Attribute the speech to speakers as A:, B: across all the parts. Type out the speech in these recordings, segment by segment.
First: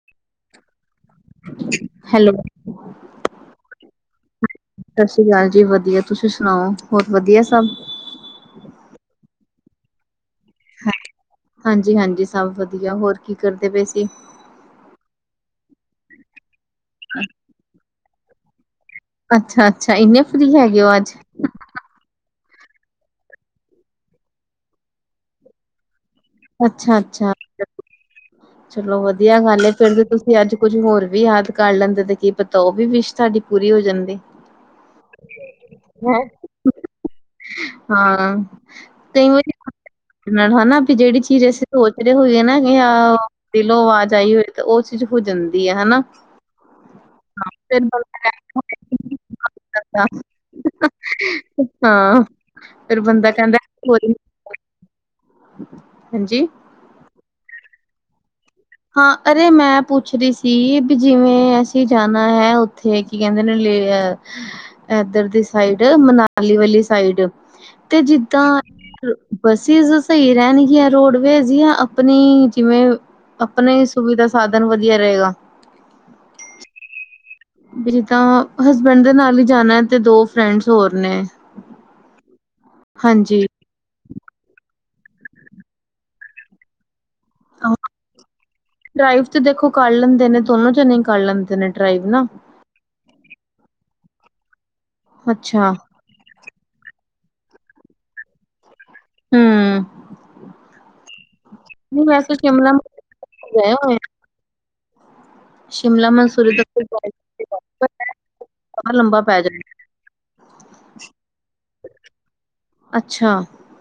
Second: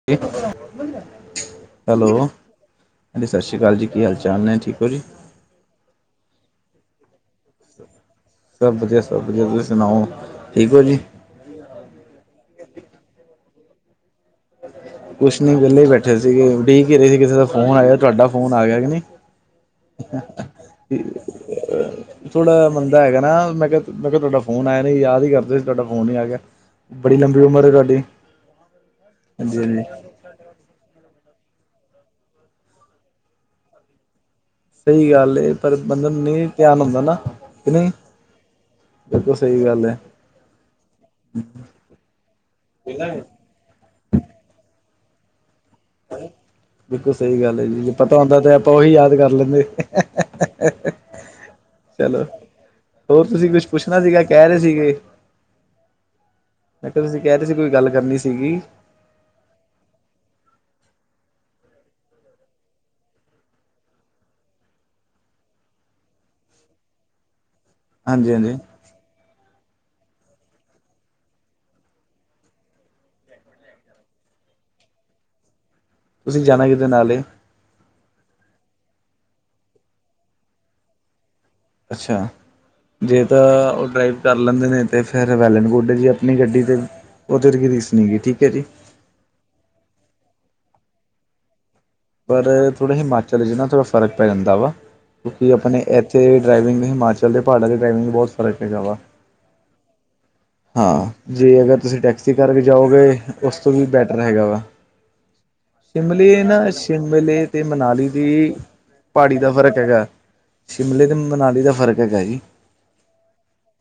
A: [unintelligible] Hello ਹਾਂਜੀ ਸਾਸ਼ਰੀਕਾਲ ਜੀ ਕੀ ਹਾਲ ਚਾਲ ਨੇ ਠੀਕ ਓ ਜੀ?
B: ਸਾਸਰੀਕਾਲ ਜੀ ਵਧੀਆ ਤੁਸੀਂ ਸੁਣਾਓ ਬੌਤ ਵਧੀਐ ਸਭ?
A: ਸਭ ਵਧੀਆ, ਸਭ ਵਧੀਆ ਤੁਸੀਂ ਸੁਣਾਓ ਠੀਕ ਓ ਜੀ?
B: ਹਾਂਜੀ, ਹਾਂਜੀ ਸਭ ਵਧੀਆ ਹੋਰ ਕੀ ਕਰਦੇ ਪਏ ਸੀ?
A: ਕੁਛ ਨੀ ਵੇਲ਼ੇ ਬੈਠੇ ਸੀਗੇ ਉਡੀਕ ਈ ਰਏ ਸੀ ਕਿਸੇ ਦਾ ਫੋਨ ਆਵੇ ਤੁਆਡਾ ਫੋਨ ਆ ਗਿਆ ਕਿ ਨੀ
B: ਅੱਛਾ, ਅੱਛਾ ਇੰਨੇ ਫਰੀ ਹੈਗੇ ਓ ਅੱਜ।
A: [inaudible] ਥੋੜ੍ਹਾ ਮੰਦਾ ਹੈਗਾ ਨਾ ਮੈਂ ਕਿਆ, ਮੈਂ ਕਿਆ ਤੁਆਡਾ ਫੋਨ ਆਏਗਾ ਯਾਦ ਈ ਕਰਦੇ ਸੀ ਤਾਡਾ ਫੋਨ ਈ ਆ ਗਿਆ ਬੜੀ
B: ਅੱਛਾ-ਅੱਛਾ
A: ਲੰਬੀ ਉਮਰ ਐ ਤਾਡੀ।
B: ਚਲੋ ਵਧੀਆ ਗੱਲ ਏ ਫੇਰ ਤੇ ਤੁਸ ਤੇ ਅੱਜ ਕੁੱਝ ਹੋਰ ਵੀ ਯਾਦ ਕਰ ਲੈਂਦੇ ਤੇ ਕੀ ਪਤਾ ਓ ਵੀ ਵਿਸ਼ ਤਾਡੀ ਪੂਰੀ ਹੋ ਜਾਂਦੀ।
A: ਸਈ ਗੱਲ ਏ ਪਰ ਬੰਦੇ
B: ਹੈਂ।
A: ਨੂੰ ਨਈ ਧਿਆਨ ਹੁੰਦਾ ਨਾ ਕਿ ਨਈ
B: ਹਾਂ ਕਈ
A: ਬਿਲਕੁਲ
B: ਵਾਰੀ
A: ਸਈ ਗੱਲ ਏ।
B: ਨਾਲ ਹਨਾ ਵੀ ਜੇੜੀ ਚੀਜ਼ ਅਸੀਂ ਸੋਚ ਰੇ ਹੋਈਏ ਨਾ ਵੀ ਹਾਂ। ਦਿਲੋਂ ਵਾਜ਼ ਆਈ ਹੋਏ ਤਾਂ ਓ ਚੀਜ਼ ਹੋ ਜਾਂਦੀ ਐ ਹਨਾ।
A: ਬਿਲਕੁਲ ਸਈ ਗੱਲ ਏ
B: ਫਿਰ
A: ਜੀ ਜੇ ਪਤਾ
B: ਬੰਦਾ
A: ਹੁੰਦਾ ਤੇ ਆਪਾਂ ਓਹੀ ਯਾਦ
B: ਕਹਿੰਦਾ
A: ਕਰ ਲੈਂਦੇ ਹੀ, ਹੇਹੇਹੇ
B: ਹਾਂ ਫੇਰ
A: ਹੋਰ
B: ਬੰਦਾ
A: ਤੁਸੀਂ
B: ਕਹਿੰਦਾ
A: ਕੁਛ ਪੁੱਛਣਾ ਸੀਗਾ ਕਹਿ ਰਹੇ ਸੀਗੇ
B: [unintelligible] ਹਾਂਜੀ
A: ਮੈਂ ਕਿਹਾ ਤੁਸੀਂ ਕਹਿ ਰਹੇ ਸੀ ਕੋਈ ਗੱਲ ਕਰਨੀ ਸੀਗੀ।
B: ਹਾਂ ਅਰੇ ਮੈਂ ਪੁੱਛ ਰੀ ਸੀ ਵੀ ਜਿਵੇਂ ਅਸੀਂ ਜਾਣਾ ਹੈ ਉੱਥੇ ਕੀ ਕਹਿੰਦੇ ਨੇ ਲੇ ਅ ਏਧਰ ਦੀ ਸਾਈਡ ਮਨਾਲੀ ਵਾਲੀ ਸਾਈਡ। ਤੇ
A: ਹਾਂਜੀ
B: ਜਿੱਦਾਂ
A: ਹਾਂਜੀ
B: ਬੱਸਿਜ਼ ਸਹੀ ਰਹਿਣਗੀਆਂ ਰੋਡਵੇਜ ਜਾਂ ਆਪਣੀ ਜਿਵੇਂ ਆਪਣੇ ਹੀ ਸੁਵਿਧਾ ਸਾਧਨ ਵਧੀਆ ਰਹੇਗਾ।
A: ਤੁਸੀਂ ਜਾਣਾ ਕਿਦੇ ਨਾਲ ਏ?
B: ਵੀ ਜਿੱਦਾਂ ਹਸਬੈਂਡ ਦੇ ਨਾਲ ਈ ਜਾਣਾ ਤੇ ਦੋ ਫਰੈਂਡਸ ਹੋਰ ਨੇ।
A: ਅੱਛਾ ਜੇ ਤਾਂ
B: ਹਾਂਜੀ
A: ਓ ਡਰਾਈਵ ਕਰ ਲੈਂਦੇ ਨੇ ਤੇ ਫਿਰ ਵੈਲਨ ਗੁੱਡ ਜੀ ਆਪਣੀ ਗੱਡੀ ਤੇ ਓਹ ਤਾਂ ਜੀ ਕੋਈ ਰੀਸ ਨਈਂ ਗੀ, ਠੀਕ ਐ ਜੀ।
B: ਡਰਾਈਵ ਤੇ ਦੇਖੋ ਕਰ ਲੈਂਦੇ ਨੇ ਦੋਨੋਂ ਜਣੇ ਈ ਕਰ ਲੈਂਦੇ ਨੇ ਡਰਾਈਵ ਨਾ।
A: ਪਰ ਥੋੜ੍ਹੇ ਹਿਮਾਚਲ ਚ ਨਾ ਥੋੜ੍ਹਾ ਫਰਕ ਪੈ ਜਾਂਦਾ ਵਾ ਕਿਉਂਕਿ
B: ਅੱਛਾ
A: ਆਪਣੇ ਏ ਤੇ ਡਰਾਈਵਿੰਗ ਹਿਮਾਚਲ ਦੇ ਪਾੜਾਂ ਤੇ ਡਰਾਵਿੰਗ ਬੋਤ ਫਰਕ ਹੈਗਾ ਵਾ।
B: ਹਂ।
A: ਹਾਂ ਜੇ ਅਗਰ ਤੁਸੀਂ ਟੈਕਸੀ ਕਰਕੇ
B: ਸ਼ਿਮਲਾ
A: ਜਾਓਗੇ ਉਸ ਤੋਂ
B: ਗਏ
A: ਵੀ
B: ਹੋਏ
A: ਬੈਟਰ ਹੈਗਾ ਵਾ।
B: ਸ਼ਿਮਲਾ
A: ਸ਼ਿਮਲੇ ਇਹ
B: ਮਨਸੂਰੀ
A: ਨਾ
B: ਦਾ
A: ਸ਼ਿਮਲੇ ਤੇ ਮਨਾਲੀ ਦੀ
B: ਲੰਬਾ ਪੈ
A: ਪਹਾੜੀ ਦਾ
B: ਜਾਂਦਾ
A: ਫ਼ਰਕ ਹੈਗਾ। ਸ਼ਿਮਲੇ ਤੇ ਮਨਾਲੀ ਦਾ ਫ਼ਰਕ ਹੈਗਾ ਜੀ।
B: ਅੱਛਾ।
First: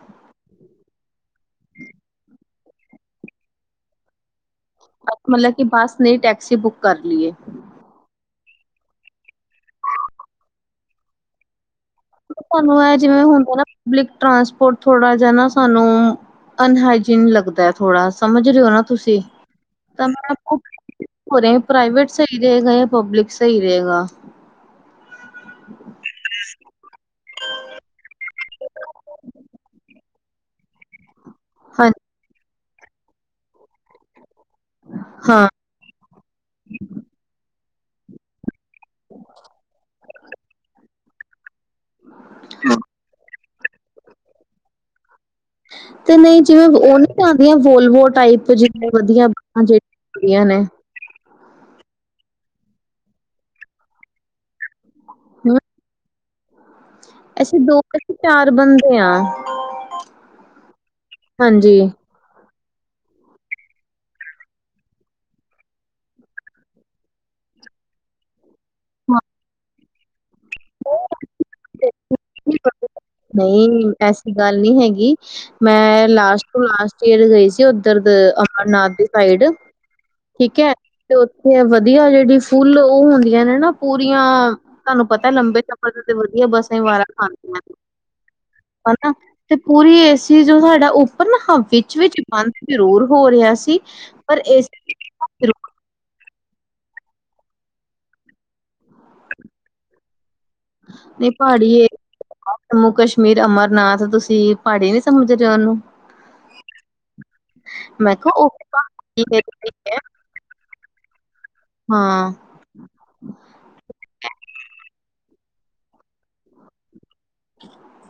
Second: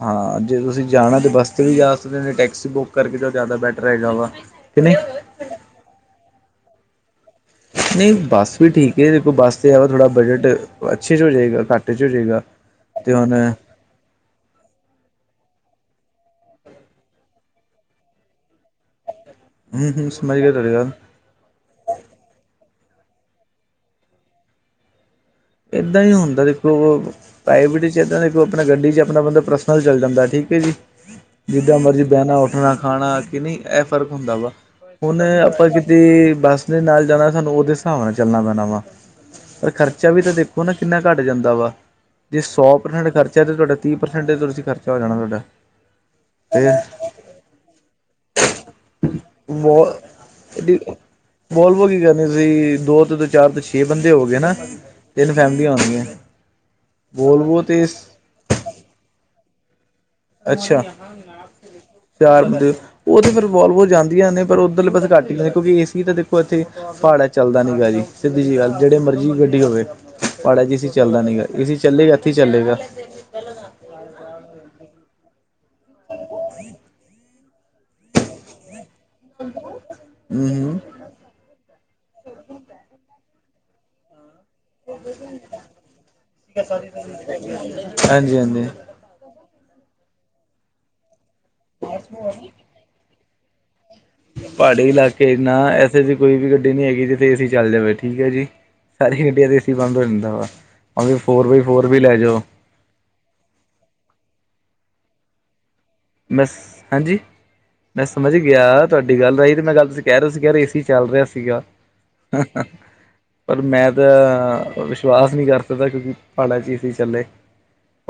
A: ਹਾਂ ਜੇ ਤੁਸੀਂ ਜਾਣਾ ਤੇ ਬਸ ਤੁਸੀਂ ਜਾ ਸਕਦੇ ਨੇ ਜੇ ਟੈਕਸੀ ਬੁਕ ਕਰਕੇ ਤਾਂ ਜ਼ਿਆਦਾ ਬੈਟਰ ਹੈਗਾ ਵਾ ਕੇ ਨ
B: ਮਤਲਬ ਕੀ ਬਸ ਨਈ ਟੈਕਸੀ ਬੁੱਕ ਕਰ ਲਈ ਏ।
A: ਨਈਂ ਬੱਸ ਵੀ ਠੀਕ ਐ, ਦੇਖੋ ਬੱਸ ਤੇ ਆ ਥੋੜ੍ਹਾ ਬਜਟ ਅੱਛੇ ਚ ਹੋ ਜਏਗਾ ਘੱਟ 'ਚ ਹੋ ਜਾਏਗਾ
B: ਸਾਨੂੰ ਐ
A: ਤੇ
B: ਜਿਵੇਂ
A: ਹੁਣ
B: ਹੁੰਦਾ ਨਾ
A: ਹਮ
B: ਪਬਲਿਕ ਟਰਾਂਸਪੋਰਟ ਥੋੜਾ ਜਿਆ ਨਾ ਸਾਨੂੰ ਅਨਹਾਈਜੀਨ ਲੱਗਦਾ ਥੋੜਾ ਸਮਝ ਰਏ ਓਂ ਨਾ ਤੁਸੀਂ। ਤਾਂ
A: ਹਮ
B: ਮੈਂ
A: ਸਮਝ ਗਿਆ
B: ਆਪਕੋ
A: ਤੁਹਾਡੀ ਗੱਲ
B: [unintelligible] ਪ੍ਰਾਈਵੇਟ ਸਈ ਰਏਗਾ ਜਾਂ ਪਬਲਿਕ ਸਈ ਰਏਗਾ।
A: ਏਦਾਂ ਈ ਹੁੰਦਾ ਦੇਖਲੋ ਪ੍ਰਾਈਵੇਟ ਚ ਏਦਾਂ ਦੇਖੋ ਆਪਨਾ ਗੱਡੀ ਚ ਆਪਨਾ ਬੰਦਾ ਪਰਸਨਲ ਚੱਲ ਜਾਂਦਾ ਠੀਕ ਐ ਜੀ। ਜਿੱਦਾਂ
B: ਹਾਂ
A: ਮਰਜ਼ੀ ਬੈਨਾ, ਉੱਠਨਾ, ਖਾਨਾ ਕੇ ਨਈਂ ਏ ਫ਼ਰਕ ਹੁੰਦਾ ਵਾ ਹੁਨ
B: ਹਾਂ
A: ਆਪਾਂ ਤੇ ਬੱਸ ਨੇ ਨਾਲ ਜਾਨਾ ਸਾਨੂੰ ਓਦੇ ਸਾਬ ਨਾਲ ਚੱਲਨਾ ਪੈਨਾ ਵਾ, ਪਰ ਖਰ ਖਰਚਾ ਵੀ ਤਾਂ ਦੇਖੋ ਨਾ ਕਿੰਨਾ ਘੱਟ ਜਾਂਦਾ ਵਾ, ਜੇ ਸੌ ਪ੍ਰਸੈਂਟ ਖਰ ਚਾਏ ਤਾਂ ਤਾਡਾ ਤੀਹ ਪ੍ਰਸੈਂਟ ਤੁਸੀਂ ਖਰਚਾ ਹੋ ਜਾਨਾ ਤੁਆਡਾ।
B: ਤੇ ਨਈ ਜਿਵੇਂ ਉਹ ਨੀ ਆਂਦੀਆਂ ਵੋਲਵੋ ਟਾਇਪ ਜਿਹੜੀਆਂ ਵਧੀਆ ਹੁੰਦੀਆਂ ਨੇ,
A: ਬੋਲਵੋ ਕੀ ਕਰਨੀ ਤੁਸੀਂ ਦੋ ਤੇ ਦੋ ਚਾਰ ਤੇ ਛੇ ਬੰਦੇ ਹੋ ਗਏ ਨਾ। ਤਿੰਨ ਫੈਮਲੀਆਂ ਹੁੰਦੀਆਂ।
B: ਅੱਛਾ ਦੋ ਤੇ ਚਾਰ ਬੰਦੇ ਆ।
A: ਅੱਛਾ,
B: ਹਾਂਜੀ
A: ਚਾਰ ਬੰਦੇ, ਉਹ ਤਾਂ ਫਿਰ ਵੋਲਵੋ ਜਾਂਦੀਆਂ ਨੇ ਪਰ ਉਧਰਲੇ ਪਾਸੇ ਘੱਟ ਗਏ ਕਿਉਂਕਿ ਏਸੀ ਤਾਂ ਦੇਖੋ ਇਥੇ ਪਹਾੜਾਂ ਚ ਚੱਲਦਾ ਨੀ ਗਾ ਜੀ, ਸਿੱਧੀ ਜੀ ਗੱਲ ਜੇੜੀ
B: ਹਾਂ,
A: ਮਰਜ਼ੀ ਗੱਡੀ ਹੋਵੇ। ਪਹਾੜਾਂ ਚ ਏਸੀ ਚੱਲਦਾ ਨੀ ਗਾ, ਏਸੀ ਚੱਲੇਗਾ ਏਥੀ ਚੱਲੇਗਾ।
B: ਨ‌ਈ, ਐਸੀ ਗੱਲ ਨੀ ਹੈਗੀ। ਮੈਂ ਲਾਸਟ ਟੂ ਲਾਸਟ ਇਅਰ ਗਈ ਸੀ ਉੱਧਰ ਦ ਅਮਰਨਾਥ ਸਾਈਡ, ਠੀਕ ਐ।
A: ਹੂੰ
B: ਤੇ ਉੱਥੇ ਵਧੀਆ ਜੇੜੀ ਫੁੱਲ ਓ ਹੁੰਦੀਆਂ ਨੇ ਨਾ ਪੂਰੀਆਂ ਤਾਨੂੰ ਪਤਾ ਲੰਬੇ ਸਫ਼ਰ ਤੇ ਤਾ ਵਧੀਆ ਬੱਸਾਂ ਵਾਰਾਂ ਖਾਂਦੀਆਂ
A: ਹਾਂਜੀ ਹਾਂਜੀ
B: ਨੇ। ਤੇ ਪੂਰੀ ਏ ਸੀ ਜੋ ਸਾਡਾ ਉੱਪਰ ਨਾ ਹਾਂ ਵਿੱਚ ਵਿਚ ਈ ਬੰਦ ਜ਼ਰੂਰ ਹੋ ਰਿਆ ਸੀ। ਪਰ
A: ਪਹਾੜੀ
B: ਏਸੀ
A: ਇਲਾਕੇ ਅ
B: ਜ਼ਰੂਰ
A: ਨਾ ਐਸੇ ਐਸੀ ਕੋਈ ਵੀ ਗੱਡੀ ਨੀ ਹੈਗੀ ਜਿੱਥੇ ਏ ਸੀ ਚੱਲ ਜਾਵੇ। ਠੀਕ ਏ ਜੀ। ਸਾਰੀ ਗਡੀਆਂ ਦੇ ਏ ਸੀ ਬੰਦ ਹੋ ਜਾਂਦਾ ਵਾ ਭਾਂਵੇ
B: ਨਹੀਂ।
A: ਫੋਰ ਬਾਈ
B: ਪਹਾੜੀ ਏ
A: ਫੋਰ ਵੀ ਲੈ ਜਓ।
B: ਜੰਮੂ ਕਸ਼ਮੀਰ, ਅਮਰਨਾਥ ਤੁਸੀ ਪਾੜੀ ਨੀ ਸਮਝ ਰੇ ਓਨੂੰ।
A: ਮਿਸ ਹਾਂਜੀ। ਮੈਂ ਸਮਝ
B: ਕਿਹਾ ਉਹ
A: ਗਿਆ
B: ਪਹਾੜੀ
A: ਤੁਆਡੀ ਗੱਲ ਐਈ ਤੇ
B: ਹੀ
A: ਮੈਂ ਗੱਲ
B: ਹੈ।
A: ਤੁਸੀ ਕੈ ਰੇ ਤੁਸੀ ਕੈ ਰੇ ਏ ਸੀ ਚੱਲ ਰਿਆ ਸੀਗਾ।
B: ਹਾਂ।
A: ਪਰ ਮੈਂ ਤਾਂ ਵਿਸ਼ਵਾਸ ਨੀ ਕਰ ਸਕਦਾ ਕਿਉਂਕਿ ਪਾੜਾਂ ਚ ਏ ਸੀ ਚੱਲੇ।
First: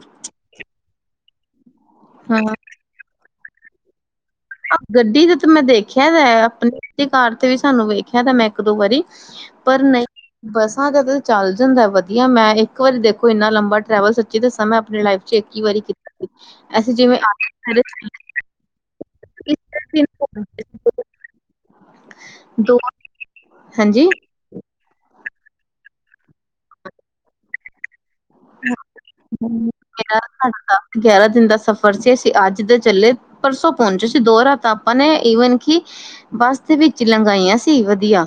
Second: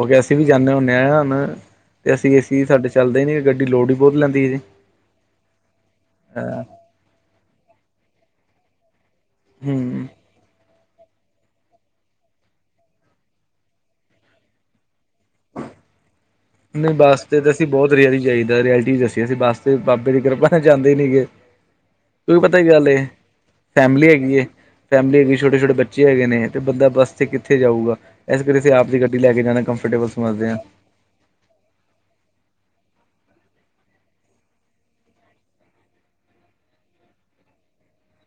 A: ਓਕੇ ਅਸੀ ਵੀ ਜਾਂਨੇ ਹੁੰਨੇ ਆਂ ਹਨ ਅਸੀ ਏ
B: ਹਾਂ।
A: ਸੀ ਸਾਡੇ ਚੱਲਦੇ ਨੀ ਗੱਡੀ ਲੋਡ ਈ ਬੋਤ ਲੈਂਦੀ ਏ ਜੀ।
B: ਅ ਗੱਡੀ ਦੇ ਤੇ ਮੈਂ ਦੇਖਿਆ ਦਾ
A: ਅ
B: ਅਪਣੀ ਕਾਰ ਤੇ ਵੀ ਸਾਨੂੰ ਵੇਖਿਆ ਦਾ ਮੈਂ ਏਕ-ਦੋ ਵਾਰੀ। ਪਰ ਨਈ।
A: ਹੂੰ।
B: ਬੱਸਾਂ ਦਾ ਤੇ ਚੱਲ ਜਾਂਦਾ ਵਧੀਆ ਮੈਂ ਇੱਕ ਵਾਰੀ ਦੇਖੋ ਇੰਨਾ ਲੰਬਾ ਟਰੈਵਲ ਸੱਚੀ ਦਸਾਂ ਮੈਂ ਅਪਣੀ ਲਾਈਫ ਚ ਇਕ ਈ ਵਾਰੀ ਕੀ
A: ਨਈ ਬੱਸ ਤੇ, ਤੇ ਅਸੀ ਬੋਤ ਰੇਅਲ ਈ ਜਾਈਦਾ ਰਿਐਲਟੀ ਦੱਸੀਏ ਅਸੀ ਬਸ ਤੇ ਬਾਬੇ ਦੀ ਕਿਰਪਾ ਜਾਂਦੇ ਈ ਨੀਗੇ। ਕਿਉਂਕ ਪਤਾ ਕੀ
B: ਦੋ
A: ਗੱਲ ਏ,
B: ਹਾਂਜੀ
A: ਫੈਮਿਲੀ ਹੈਗੀ ਏ। ਫੈਮਿਲੀ ਹੈਗੀ ਛੋਟੇ-ਛੋਟੇ ਬੱਚੇ ਹੈਗੇ ਨੇ ਤੇ ਬੰਦਾ ਬਸ ਤੇ ਕਿੱਥੇ ਜਾਊਗਾ। ਐਸ ਕਰਕੇ ਅਸੀ ਆਪ ਦੀ ਗੱਡੀ ਲੈ ਕੇ ਜਾਣਾ ਕੰਫਰਟੇਬਲ
B: ਮੇਰਾ
A: ਸਮਝਦੇ ਆ।
B: ਸਾਡਾ ਗਿਆਰਾਂ ਦਿਨ ਦਾ ਸਫ਼ਰ ਸੀ ਅਸੀ ਅੱਜ ਦੇ ਚੱਲੇ ਪਰਸੋਂ ਪਹੁੰਚੇ ਸੀ ਦੋ ਰਾਤਾਂ ਆਪਾਂ ਨੇ ਈਵਨ ਕਿ ਬਸ ਦੇ ਵਿੱਚ ਲੰਗਾਈਆਂ ਸੀ ਵਧੀਆ।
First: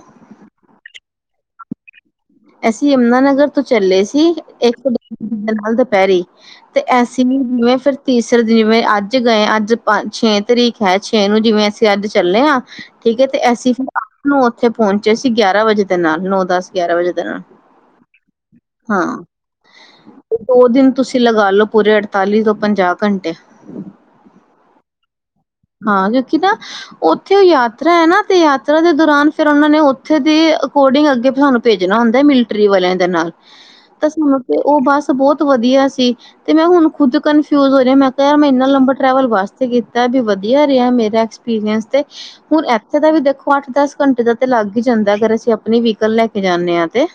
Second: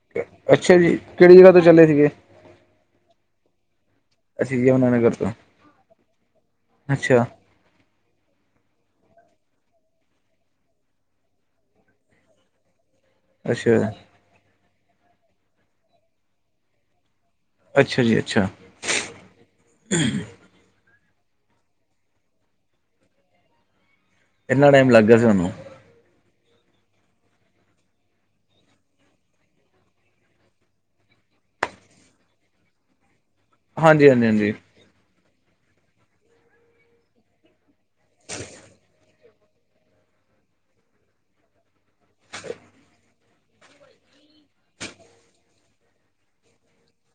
A: ਅੱਛਾ ਜੀ ਕੇੜੀ ਜਗ੍ਹਾ ਤੋਂ ਚੱਲੇ ਸੀਗੇ।
B: ਅਸੀ ਯਮੁਨਾਾਨਗਰ ਤੋਂ ਚੱਲੇ ਸੀ
A: ਅਸੀਂ
B: ਏਕ
A: ਯਮੁਨਾ
B: [unintelligible]
A: ਨਗਰ ਤੋਂ
B: ਨਾਲ ਦੁਪਹਿਰੇ। ਤੇ ਐਸੀ
A: ਅੱਛਾ
B: ਨੀ ਫਿਰ ਤੀਸਰੇ ਦਿਨ ਜਿਵੇਂ ਅੱਜ ਗਏ ਅੱਜ ਪ ਛੇ ਤਰੀਕ ਐ ਛੇ ਨੂੰ ਜਿਵੇਂ ਅਸੀ ਅੱਜ ਚੱਲੇ ਆ ਠੀਕ ਏ ਤੇ ਐਸੀ ਫਿਰ
A: ਅੱਛਾ
B: ਅਠ ਨੂੰ ਓਥੇ ਪਹੁੰਚੇ ਸੀ ਗਿਆਰਾਂ ਵਜੇ ਦੇ ਨਾਲ ਨੌ, ਦਸ, ਗਿਆਰਾਂ ਵਜੇ ਦੇ ਨਾਲ।
A: ਅੱਛਾ ਜੀ ਅੱਛਾ।
B: ਉਹ ਦਿਨ ਤੁਸੀ ਲਗਾ ਲੋ ਪੂਰੇ ਅੜਤਾਲੀ ਤੋਂ ਪੰਜਾਹ ਘੰਟੇ।
A: ਇੰਨਾ ਟਾਈਮ ਲੱਗ ਗਿਆ ਸੀ ਤੁਹਾਨੂੰ।
B: ਹਾਂ ਕਿਉਂਕਿ ਨਾ ਓਥੇ ਓ ਯਾਤਰਾ ਐ ਨਾ ਤੇ ਯਾਤਰਾ ਦੇ ਦੌਰਾਨ ਫੇਰ ਔਨਾ ਨੇ ਓਥੇ ਦੇ ਅਕੋਰਡਿੰਗ ਅੱਗੇ ਸਾਨੂੰ ਭੇਜ ਨਾ ਹੁੰਦਾ ਮਿਲਟਰੀ ਵਾਲਿਆਂ ਦੇ ਨਾਲ ਤੇ
A: ਹਾਂਜੀ
B: ਬਸ
A: ਹਾਂਜੀ ਹਾਂਜੀ
B: [unintelligible] ਓ ਬਸ ਬੋਤ ਵਧੀਆ ਸੀ ਤੇ ਮੈਂ ਹੁਣ ਖੁਦ ਕਨਫਿਊਜ ਹੋ ਜਾ ਮੈਂ ਕਿਹਾ ਮੈਂ ਇੰਨਾ ਲੰਬਾ ਟਰੈਵਲ ਬਸ ਤੇ ਕੀ ਤਾ ਵੀ ਵਧੀਆ ਰਿਹਾ ਮੇਰਾ ਐਕਸਪੀਰੀਅੰਸ ਤੇ, ਹੁਣ ਐਥੇ ਦਾ ਵੀ ਦੇਖੋ ਅੱਠ, ਦਸ ਘੰਟੇ ਦਾ ਤੇ ਲੱਗ ਈ ਜਾਂਦਾ ਅਗਰ ਅਸੀ ਅਪਣੀ ਵਹੀਕਲ ਲੈ ਕੇ ਜਾਂਨੇ ਆ ਤੇ।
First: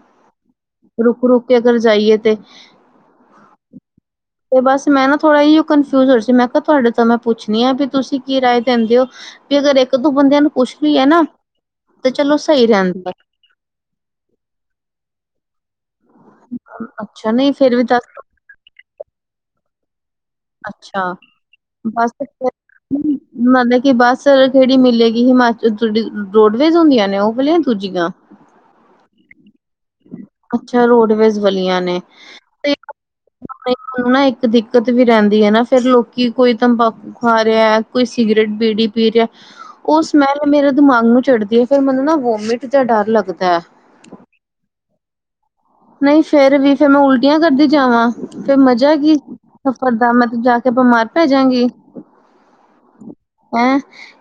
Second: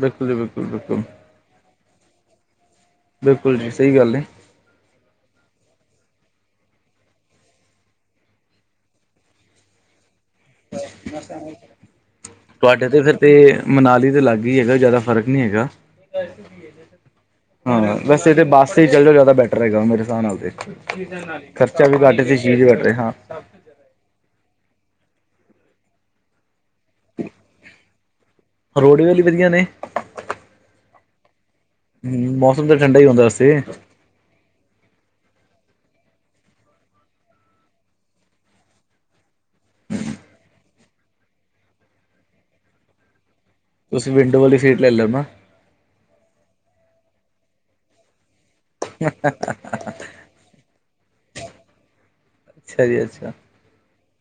A: ਬਿਲਕੁਲ ਜੀ ਬਿਲਕੁਲ-ਬਿਲਕੁਲ।
B: ਤੇ ਅਗਰ ਜਾਈਏ ਤੇ।
A: ਬਿਲਕੁਲ ਜੀ ਸਹੀ ਗੱਲ ਏ।
B: ਤੇ ਬਸ ਮੈਂ ਨਾ ਥੋੜ੍ਹਾ ਅਈਓ‌ ਕਨਫਿਊਜ ਹੋ ਰੀ ਸੀ ਮੈਂ ਕਿਹਾ ਤੁਹਾਡੇ ਤੋਂ ਮੈਂ ਪੁੱਛਣੀ ਆ ਵੀ ਤੁਸੀ ਕੀ ਰਾਏ ਦੇੰਦੇ ਓ। ਕੇ ਅਗਰ ਇੱਕ ਦੋ ਬੰਦਿਆਂ ਨੂੰ ਪੁਛ ਲੀਏ‌ ਨਾ ਤੇ ਚਲੋ ਸਹੀ
A: ਤੁਹਾਡੇ ਤੇ
B: ਰਹਿੰਦਾ।
A: ਫਿਰ ਤੇ ਮਨਾਲੀ ਦੇ ਲਾਗੇ ਈ ਹੈਗਾ ਜਾਦਾ ਫ਼ਰਕ ਨੀ ਹੈਗਾ।
B: ਅੱਛਾ ਨਈ ਫੇਰ ਵੀ ਤਾ
A: ਤੇ-ਤੇ ਬੱਸ ਈ ਚੱਲ ਜਓ ਜਾਦਾ ਬੈਟਰ ਰਏਗਾ ਮੇਰੇ ਸਾਬ ਨਾਲ। ਦੇਖੋ
B: ਅੱਛਾ
A: ਖਰਚਾ ਵੀ ਘੱਟ ਤੇ ਸ਼ੀ ਵੀ ਘਟ ਏ ਹਾਂ।
B: ਮੰਨਦੇ ਕੀ ਬਸ ਸ ਕੇੜੀ ਮਿਲੇਗੀ ਹਿਮਾਚਲ ਜੇੜੀ ਰੋਡਵੇਜ਼ ਹੁੰਦੀਆਂ। ਨਾ ਓ ਵਾਲੀਆ ਦੂਜੀਆ,
A: ਰੋਡਵੇਜ਼ ਵੀ ਵਧੀਆ ਨੇ
B: ਅੱਛਾ ਰੋਡਵੇਜ਼ ਵਲੀਆ।
A: ਹੂੰ ਮੌਸਮ ਤੇ ਠੰਡਾ ਈ ਹੁੰਦਾ ਓਸੇ।
B: ਪਰ ਨਾ ਇੱਕ ਦਿੱਕਤ ਵੀ ਰਹਿੰਦੀ ਐ ਨਾ ਫੇਰ ਲੋਕੀ ਕੋਈ ਤੰਬਾਕੂ ਖਾ ਰਿਹਾ, ਕੋਈ ਸਿਗਰਟ-ਬੀੜੀ ਪੀ ਰਿਹਾ। ਓ ਸਮੈਲ ਮੇਰੇ ਦਿਮਾਗ ਨੂੰ ਚੜ੍ਹਦੀ ਐ ਫੇਰ ਮੈਨੂੰ ਨਾ ਵੋਮਿਟ ਜਾ ਡਰ ਲੱਗਦਾ।
A: ਤੁਸੀਂ ਵਿੰਡੋ ਵਾਲੀ ਸੀਟ ਲੈ ਲਓ ਨਾ।
B: ਨਹੀਂ, ਫਿਰ ਵੀ ਫਿਰਮੈਂ ਉਲਟੀਆਂ ਹੀ ਕਰਦੀ ਜਾਵਾਂ, ਫਿਰ ਮਜ਼ਾ ਕੀ ਸਫ਼ਰ ਦਾ, ਮੈ ਤੇ ਜਾ ਕੇ ਬਿਮਾਰ ਹੀ ਪੈ ਜਾਵਾਂਗੀ
A: ਅੱਛਾ, ਅੱਛਾ।
B: ਆ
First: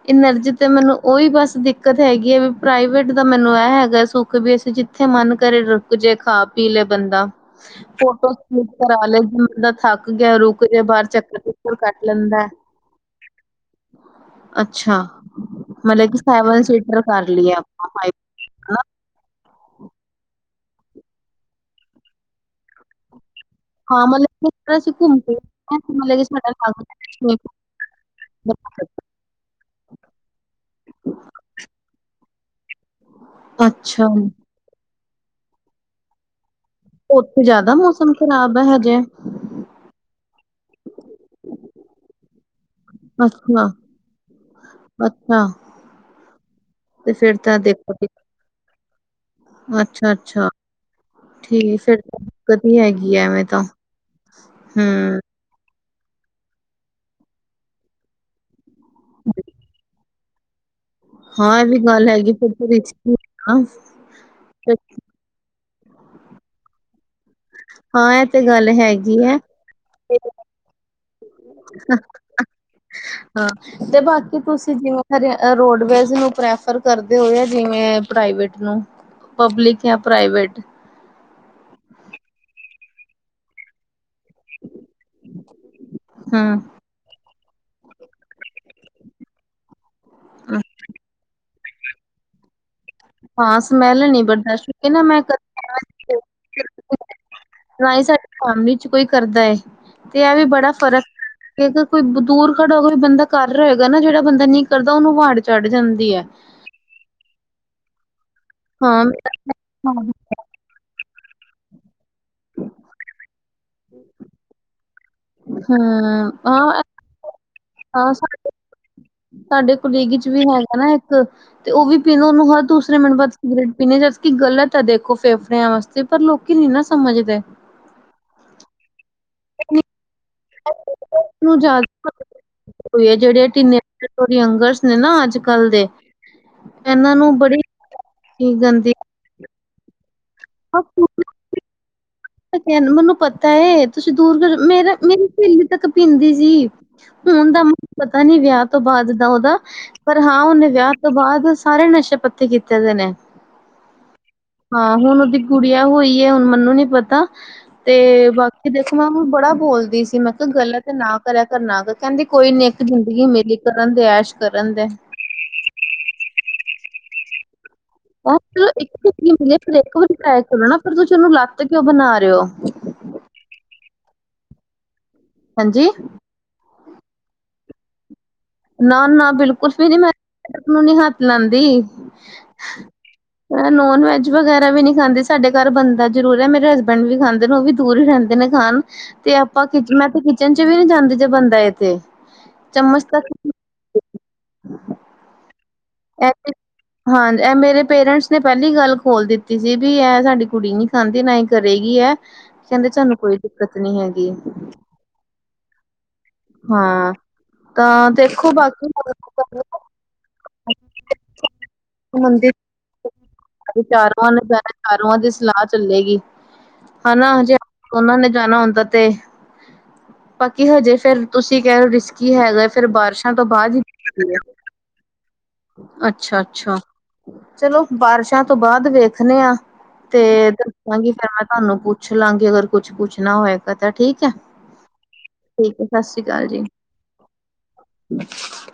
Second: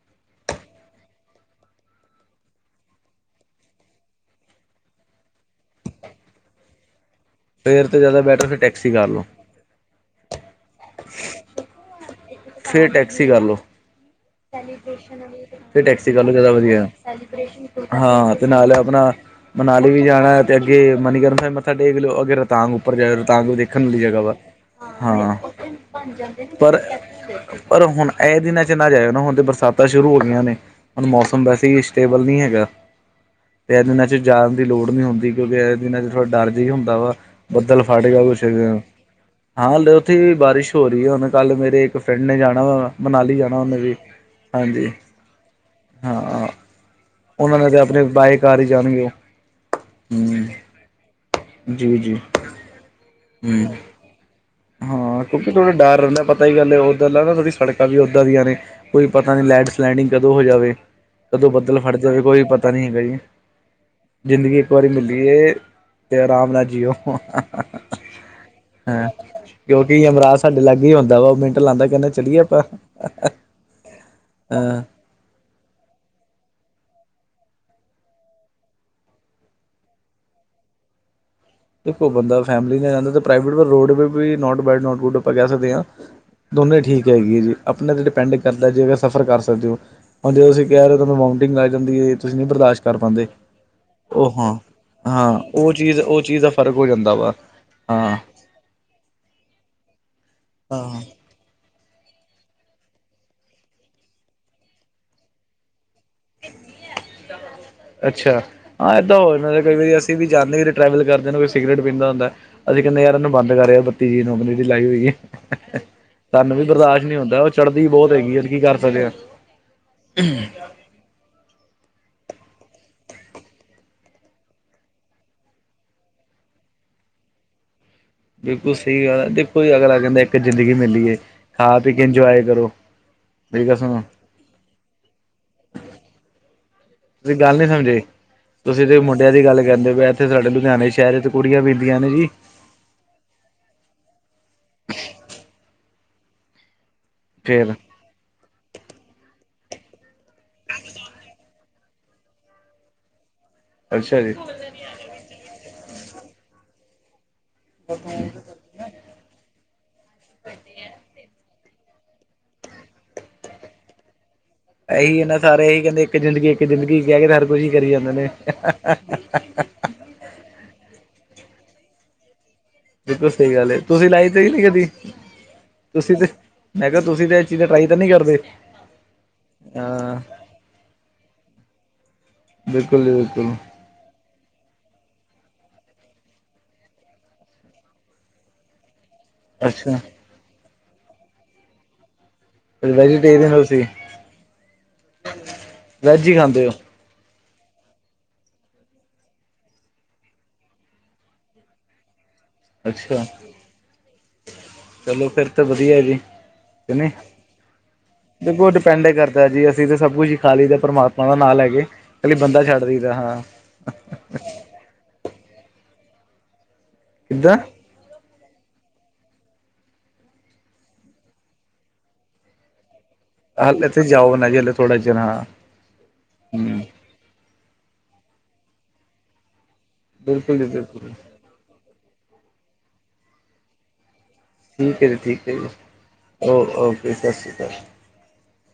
B: ਇਨਰਜੀ ਤੇ ਮੈਨੂੰ ਉਹੀ ਬਸ ਦਿੱਕਤ ਹੈਗੀ ਹੈ ਵੀ ਪ੍ਰਾਈਵੇਟ ਦਾ ਮੈਨੂੰ ਇਹ ਹੈਗਾ ਸੁਖ ਵੀ ਅਸੀਂ ਜਿੱਥੇ ਮਨ ਘਰੇ ਰੁਕ ਜੇ ਖਾ-ਪੀ ਲੇ ਬੰਦਾ,
A: ਫੇਰ ਤਾਂ ਜ਼ਿਆਦਾ
B: ਫੋਟੋ
A: ਬੈਟਰ ਫਿਰ
B: ਸੂਟ
A: ਟੈਕਸੀ
B: ਕਰਾ
A: ਕਰ
B: ਲੇ
A: ਲਓ
B: ਮਤਬ ਥੱਕ ਗਿਆ, ਰੁਕ ਗਿਆ, ਬਾਹਰ ਚੱਕਰ ਲਾ ਲਿਆ। ਕੱਟ ਲੈਂਦਾ
A: ਫਿਰ ਟੈਕਸੀ ਕਰ ਲਓ।
B: ਅੱਛਾ
A: ਫਿਰ ਟੈਕਸੀ
B: ਮਤਲਬ ਕਿ
A: ਕਰਨਾ ਜ਼ਿਆਦਾ
B: ਸੈਵਨ
A: ਵਧੀਆ
B: ਸੀਟਰ ਕਰ ਲਈ ਆਪਾਂ
A: ਹੈ, ਨਾਲ
B: ਹਨਾ
A: ਆਪਣਾ। ਮਨਾਲੀ ਵੀ ਜਾਣਾ, ਅੱਗੇ ਮਨੀਕਰਨ ਸਾਹਿਬ ਮੱਥਾ ਟੇਕ ਲਿਓ, ਅਗੇ ਰੋਹਤਾਂਗ ਉਪਰ ਜਾਏਓ ਰੋਤਾਗ਼ ਵੀ ਦੇਖਣ ਵਾਲੀ
B: ਹਾਂ
A: ਜਗ੍ਹਾ ਤਾਂ
B: ਮਤਲਬ ਕਿ ਫਿਰ ਅਸੀਂ ਘੁੰਮਦੇ
A: ਹੈ,
B: ਹਾਂ, ਮਤਲਬ ਕਿ ਸਾਡਾ ਲੱਗ ਜਾਏ
A: ਪਰ ਹੁਣ ਐ ਦਿਨਾਂ ਵਿੱਚ ਨਾ ਜਾਓ। ਐ ਨਾ ਹੁਣ ਤਾਂ ਬਰਸਾਤਾਂ ਵੀ ਸ਼ੁਰੂ ਹੋ ਗਈਆਂ ਨੇ, ਤੇ ਮੌਸਮ ਵੀ ਸਟੇਬਲ ਨਹੀਂ ਹੈਗਾ। ਤੇ ਇਹਨਾਂ ਦਿਨਾਂ
B: ਅੱਛਾ
A: ਵਿੱਚ ਜਾਣ ਦੀ ਲੋੜ ਨਹੀਂ ਹੁੰਦੀ, ਕਿਉਂਕਿ ਇਹਨਾਂ ਦਿਨਾਂ ਵਿੱਚ ਥੋੜ੍ਹਾ ਡਰ ਜਿਹਾ ਹੋਂਦਾ ਹੈ। ਦਾ
B: ਉੱਥੇ
A: ਵੀ
B: ਜ਼ਿਆਦਾ
A: ਬਦਲ ਫੱਟ
B: ਮੌਸਮ
A: ਗਿਆ ਕੁਝ।
B: ਖ਼ਰਾਬ ਹੈ ਹਜੇ
A: ਹਾਂ ਹਲੇ, ਉੱਥੇ ਵੀ ਬਾਰਿਸ਼ ਹੋ ਰਹੀ ਹੈ। ਕੱਲ੍ਹ ਮੇਰੇ ਇੱਕ ਫ੍ਰੈਂਡ ਜਾਣਾ ਮਨਾਲੀ ਜਾਣਾ
B: ਅੱਛਾ
A: ਹੈ। ਵੀ ਹਾਂਜੀ
B: ਅੱਛਾ
A: ਹਾਂ
B: ਤੇ ਫੇਰ
A: ਓਨਾ
B: ਤਾਂ
A: ਨਾਲ ਤੇ
B: ਦੇਖੋ
A: ਆਪਣੇ ਬਾਈ ਕਾਰ ਈ ਜਾਨਗੇ।
B: ਅੱਛਾ ਅੱਛਾ, ਠੀਕ ਹੈ,
A: ਜੀ
B: ਫਿਰ
A: ਜੀ
B: ਦਿੱਕਤ ਹੀ ਹੈਗੀ ਆ ਐਵੇਂ ਤਾਂ।
A: ਹਮ
B: ਹਮ
A: ਹਾਂ ਕਿਉਂਕਿ ਥੋੜ੍ਹਾ ਡਰ ਰੈਂਦਾ ਹੈ। ਪਤਾ ਹੀ ਹੈ, ਉੱਧਰ ਦੀਆਂ ਸੜਕਾ ਵੀ ਐਦਾਂ ਦੀਆਂ ਨੇ, ਕਿਤੇ ਲੈਂਡਸਲਾਈਡਿੰਗ ਨਾ ਹੋ ਜਾਵੇ ਕਦੋਂ ਹੋ ਜਾਵੇ, ਕਦੋਂ
B: ਹਾਂ ਇਹ ਵੀ
A: ਬੱਦਲ ਫਟ
B: ਗੱਲ
A: ਜਾਵੇ,
B: ਹੈਗੀ
A: ਕੋਈ
B: ਫਿਰ ਤਾਂ
A: ਪਤਾ ਨਹੀਂ ਹੁੰਦਾ
B: ਰਿਸਕੀ
A: ਜੀ।
B: ਆ
A: ਜ਼ਿੰਦਗੀ ਇੱਕ ਵਾਰੀ ਹੀ ਮਿਲਦੀ ਹੈ। ਏ ਤੇ, ਆਰਾਮ ਨਾਲ ਜੀ ਓ।
B: ਹਾਂ ਇਹ ਤੇ ਗੱਲ ਹੈਗੀ ਐ
A: ਕਿਉਂਕਿ
B: ਤੇ
A: ਯਮਰਾਜ ਸਾਡੇ ਲਾਗੇ ਹੀ ਹੁੰਦਾਵਾ। ਕੈਂਦਾ ਚਲੀਏ ਆਪਾਂ
B: ਹਾਂ ਤੇ ਬਾਕੀ ਤੁਸੀਂ ਜਿਵੇਂ ਰੋਡਵੇਜ਼ ਨੂੰ ਹੀ ਪ੍ਰੈਫਰ ਕਰਦੇ ਹਾਂ ਜਾ ਪ੍ਰਾਈਵੇਟ ਨੂੰ ਪਬਲਿਕ ਜਾਂ ਪ੍ਰਾਈਵੇਟ।
A: ਦੇਖੋ, ਬੰਦਾ ਫੈਮਿਲੀ ਨਾਲ ਜਾਂਦਾ ਹੈ, ਪ੍ਰਾਈਵੇਟ ਹੋਵੇ ਜਾਂ roadways. Not bad not good ਆਪਾ ਕੈ ਸਕਦੇ ਹਾਂ,
B: ਹੂੰ
A: ਦੋਨੇ ਹੀ ਠੀਕ ਹੈਗੀ ਜੀ। ਆਪਣੇ 'ਤੇ ਡਿਪੈਂਡ ਕਰਦਾ ਹੈ। ਜੇ ਤੁਸੀਂ ਸਫ਼ਰ ਕਰ ਸਕਦੇ ਹੋ,। ਹੁਣ ਜਿਵੇਂ ਤੁਸੀਂ ਕੈ ਰਹੇ ਹੋ ਕਿ ਤੁਹਾਨੂ ਘਬਰਾਹਟ ਹੋ ਜਾਂਦੀ ਹੈ, ਤੁਸੀਂ ਨੀ ਬਰਦਾਸ਼ਤ। ਕਰ ਪਾਂਦੇ
B: ਹਾਂ ਸਮੈਲ ਨੀ
A: ਉਹ ਹਾਂ
B: ਬਰਦਾਸ਼ਤ ਕਿਉਂਕਿ ਨਾ ਮੈਂ ਕਦੇ
A: ਉਹ ਚੀਜ਼
B: ਐਵੇਂ
A: ਉਹ ਚੀਜ਼ ਹਾਂ, ਫ਼ਰਕ ਹੋ ਜਾਂਦਾ ਵਾ।
B: ਕੰਮ ਵਿਚ ਕੋਈ ਕਰਦਾ ਹੈ, ਤੇ ਐ ਵੀ ਬੜਾ ਫ਼ਰਕ।
A: ਹਾਂ
B: ਅਗਰ ਕੋਈ ਦੂਰ ਖੜਾ ਹੋਏਗਾ ਬੰਦਾ ਕਰ ਰੇਆ ਹੋਏਗਾ ਨਾ ਜੇੜਾ ਨੀ ਕਰ ਦਾ ਓਨੂੰ ਵਾੜ ਚੜ ਜਾਂਦੀ ਐ
A: ਅੱਛਾ, ਹਾਂ, ਐਦਾਂ ਹੋ ਜਾਂਦਾ ਹੈ। ਕ ਵਾਰੀ
B: ਹਾਂ,
A: ਜਾਂਦੇ ਜਦੋਂ ਟਰੈਵਲ ਕਰਦੇ ਹੋ, ਕਈ ਸਿਗਰਟ ਪੀਂਦਾ ਹੁੰਦਾ ਅਸੀ ਕੈਂਦੇ 'ਯਾਰ, ਇਨੂੰ ਬੰਦ ਕਰ। ਸਿਗਰੇਟ ਲਾਈ ਹੋ ਈ
B: ਹਾਂ,
A: ਏਸਾਨੂੰ ਵੀ
B: ਹਾਂ
A: ਬਰਦਾਸ਼ਤ ਨਹੀਂ ਹੁੰਦਾ। ਚੜ੍ਹਦੀ ਬਹੁਤ
B: ਹਾਂ, ਸਾ-
A: ਹੈਗੀ ਆ ਕੀ ਕਰ ਸਕਦੇ ਹਾਂ
B: ਸਾਡੇ ਕਾਲੀਗ ਵਿੱਚ ਵੀ ਹੋਂਦਾ ਨਾ ਇੱਕ ਨਾ ਉਹ ਵੀ ਪੀਂਦਾ ਹੈਓਨੂੰ। ਹਰ ਦੂਸਰੇ ਮਿਨਟਬਾਅਦ ਸਿਗਰਟ ਪੀਂਣਾ, ਜਦਕਿ ਇਹ ਗਲਤ ਹੈ। ਦੇਖੋ, ਫੇਫੜਿਆਂ ਵਾਸਤੇ ਨੁਕਸਾਨਦਾਇਕ ਹੈ। ਪਰ ਲੋਕੀ ਨੀ ਨਾ ਸਮਝਦੇ
A: ਬਿਲਕੁਲ ਸਹੀ ਗੱਲ ਹੈ ਕੋਈ ਅੱਗਲਾ ਕੈਂਦਾ ਹੈ ਇੱਕ ਜ਼ਿੰਦਗੀ ਮਿਲੀ ਹੈ,
B: ਨੂੰ
A: ਖਾ ਪੀ ਕੇ
B: ਜ਼ਿਆਦਾ ਪਤਾ
A: ਇੰਜੌਏ ਕਰੋ। ਮੇਰੀ ਗਲ ਸੁਣੋ
B: ਯੰਗਰਜ਼ ਨੇ ਅੱਜਕੱਲ੍ਹ ਦੇ ਇਹਨਾ ਨੂੰ
A: ਤੁਸੀਂ ਗੱਲ ਨਹੀਂ ਸਮਝੇ
B: ਬੜੀ
A: ਤੁਸੀਂ
B: ਗੰਦੀ
A: ਤੇ ਮੁੰਡਿਆਂ ਦੀ ਗੱਲ ਤਾਂ ਛੱਡੋ, ਇੱਥੇ ਸਾਡੇ
B: ਆਹ
A: ਲੁਧਿਆਣਾ ਸ਼ਹਿਰ
B: ਪੂਰਾ
A: ਵਿੱਚ ਕੁੜੀਆਂ ਵੀ ਸਿਗਰਟ ਪੀਂਦੀਆਂ ਹਨ ਜੀ।
B: ਮੈਨੂੰ ਪਤਾ ਹੈ। ਦੂਰ ਦੀ ਗੱਲ ਛੱਡੋ, ਮੇਰੀ ਇੱਕ ਸਹੇਲੀ ਤਕ ਪੀਂਦੀ ਸੀ। ਹੁਣ ਦਾ ਤਾਂ
A: ਫੇਰ
B: ਮੈਨੂੰ ਪਤਾ ਨਹੀਂ। ਵਿਆਹ ਤੋਂ ਬਾਅਦ ਦਾ ਉਹਦਾ, ਪਰ ਹਾ ਉਹਨੇ ਵਿਆਹ ਤੋਂ ਬਾਅਦ ਸਾਰੇ ਨਸ਼ੇ ਪੱਤੇੇ ਕੀਤੇ ਦੇ ਨੇ।
A: ਅੱਛਾ ਜੀ।
B: ਹਾਂ ਹੁਣ ਉਹਦੀ ਗੁੜੀਆ ਹੋਈ ਏ, ਹੁਣ ਮੈਨੂੰ ਨੀ ਪਤਾ ਤੇ ਬਾਕੀ ਦੇਖੋ ਮੈਂ ਓਨੂੰ ਬੜਾ ਬੋਲਦੀ ਸੀ ਮੈਂ ਕਿਹਾ ਗਲਤ ਹੈ ਨਾ ਕਰਿਆ ਕਰ ਨਾ ਕਹਿੰਦੀ ਕੋਈ ਨੀ ਇੱਕ ਜ਼ਿੰਦਗੀ ਮਿਲੀ ਕਰਣਗੇ ਐਸ਼। ਕਰਨ ਦੇ
A: ਇਹੀ ਹੈ ਨਾ ਸਾਰੇ ਇਹੀ ਕਹਿੰਦੇ ਇੱਕ ਜ਼ਿੰਦਗੀ ਇੱਕ ਜ਼ਿੰਦਗੀ ਕਹਿ ਕੇ ਹਰ ਕੁਝ ਹੀ ਕਰੀ ਜਾਂਦਾ।
B: [unintelligible] ਇੱਕ [unintelligible] ਟਰਾਈ ਕਰੋ ਨਾ ਫਿਰ ਤੁਸੀਂ ਨੂੰ ਲੱਤ ਕਿ ਬਣਾ ਰਹੇ ਹੋ।
A: ਦੇਖੋ ਸਹੀ ਗੱਲ ਏ ਤੁਸੀਂ ਲਾਈ ਤੇ ਨਹੀਂ ਲਈ ਕਦੀ,
B: ਹਾਂਜੀ
A: ਤੁਸੀਂ ਤੇ ਮੈਂ ਕਿਹਾ ਤੁਸੀਂ ਤੇ ਇਹ ਚੀਜ਼ਾਂ ਟਰਾਈ ਤੇ ਨਹੀਂ ਕਰਦੇ।
B: ਨਾ-ਨਾ ਬਿਲਕੁਲ ਵੀ ਨਹੀਂ
A: ਹਾਂ
B: ਮੈਂ [inaudible] ਨੀ ਹੱਥ ਲੈਂਦੀ।
A: ਬਿਲਕੁਲ ਜੀ ਬਿਲਕੁਲ।
B: ਨੋਨਵੈਜ। ਵਗੈਰਾ ਵੀ ਨਹੀਂ ਖਾਂਦੇ ਸਾਡੇ ਘਰ ਬਣਦਾ ਜ਼ਰੂਰ ਹੈ, ਮੇਰੇ ਹਸਬੈਂਡ ਵੀ ਖਾਂਦੇ ਨੇ ਉਹ ਵੀ ਦੂਰ ਹੀ ਰਹਿੰਦੇ ਨੇ ਖਾਣ ਤੇ ਆਪਾਂ ਕਿਚ
A: ਅੱਛਾ
B: ਮੈਂ ਤੇ ਕਿਚਨ ਚ ਵੀ ਨਹੀਂ ਜਾਂਦੀ ਜੇ ਬਣਦਾ ਏ ਤੇ। ਚਮਚ ਤੱਕ
A: ਵੈਜੀਟੇਰੀਅਨ ਓ ਤੁੱਸੀ।
B: ਏਥੇ ਹਾਂ ਇਹ ਮੇਰੇ ਪੇਰੈਂਟਸ ਨੇ ਪਹਿਲੀ ਗੱਲ ਖੋਲ ਦਿੱਤੀ ਸੀ ਬਈ ਇਹ ਸਾਡੀ ਕੁੜੀ ਨਹੀਂ ਹਾਂਜੀ ਨਹੀਂ ਕਰੇਗੀ ਏ। ਕਹਿੰਦੇ ਸਾਨੂੰ
A: ਅੱਛਾ
B: ਕੋਈ ਦਿੱਕਤ ਨਹੀਂ ਹੈਗੀ,
A: ਚਲੋ ਫਿਰ ਤਾਂ ਵਧੀਆ ਜੀ ਕਿ ਨਹੀਂ
B: ਹਾਂ। ਤਾਂ ਦੇਖੋ ਬਾਕੀ ਹੁਨ
A: ਤਾਂ ਜੀ ਅਸੀਂ ਤਾਂ ਸਭ ਕੁੱਛ ਹੀ ਖਾ ਲਈ ਦਾ ਪ੍ਰਮਾਤਮਾ ਦਾ ਨਾ ਲੈਕੇ
B: ਹਾਂਜੀ ਅਸੀ ਚਾਰ ਪੰਜ ਜਣੇ ਚਾਰੂਆਂ ਦੀ ਸਲਾਹ ਚੱਲੇਗੀ। ਹਨਾ
A: ਕਿੱਦਾਂ
B: ਜੇ ਉਹਨਾਂ ਨੇ ਜਾਣਾ ਹੁੰਦਾ ਤੇ ਬਾਕੀ ਹਜੇ ਫੇਰ, ਤੁਸੀਂ ਕਹਿ ਰਹੇ ਰਿਸਕੀ ਹੈਗਾ ਫੇਰ ਬਾਰਿਸ਼
A: ਹਲੇ ਇ ਤੇੇ ਜਾਓ ਨਾ ਜੇ ਥੋੜਾ ਜਿਰ ਹਾਂ
B: ਅੱਛਾ ਅੱਛਾ
A: ਹੂੰ
B: ਚਲੋ ਬਾਰਿਸ਼ਾਂ ਤੋਂ ਬਾਅਦ ਵੇਖਦੇ ਆ ਤੇ
A: ਬਿਲਕੁਲ ਜੀ
B: ਦੱਸਾਂਗੀ
A: ਬਿਲਕੁਲ
B: ਫੇਰ ਮੈਂ ਤੁਹਾਨੂੰ ਪੁੱਛ ਲਾਂਗੀ, ਅਗਰ ਕੁਛ ਪੁੱਛਣਾ ਹੋਏਗਾ ਤਾਂ ਠੀਕ ਹੈ।
A: ਠੀਕ ਹੈ ਜੀ ਠੀਕ ਹੈ,
B: ਸਤਿ ਸ਼੍ਰੀ ਅਕਾਲ
A: ਜੀ ਓ
B: ਜੀ।
A: ਓਕੇ ਸਤਿ ਸ਼੍ਰੀ ਅਕਾਲ।
B: [unintelligible]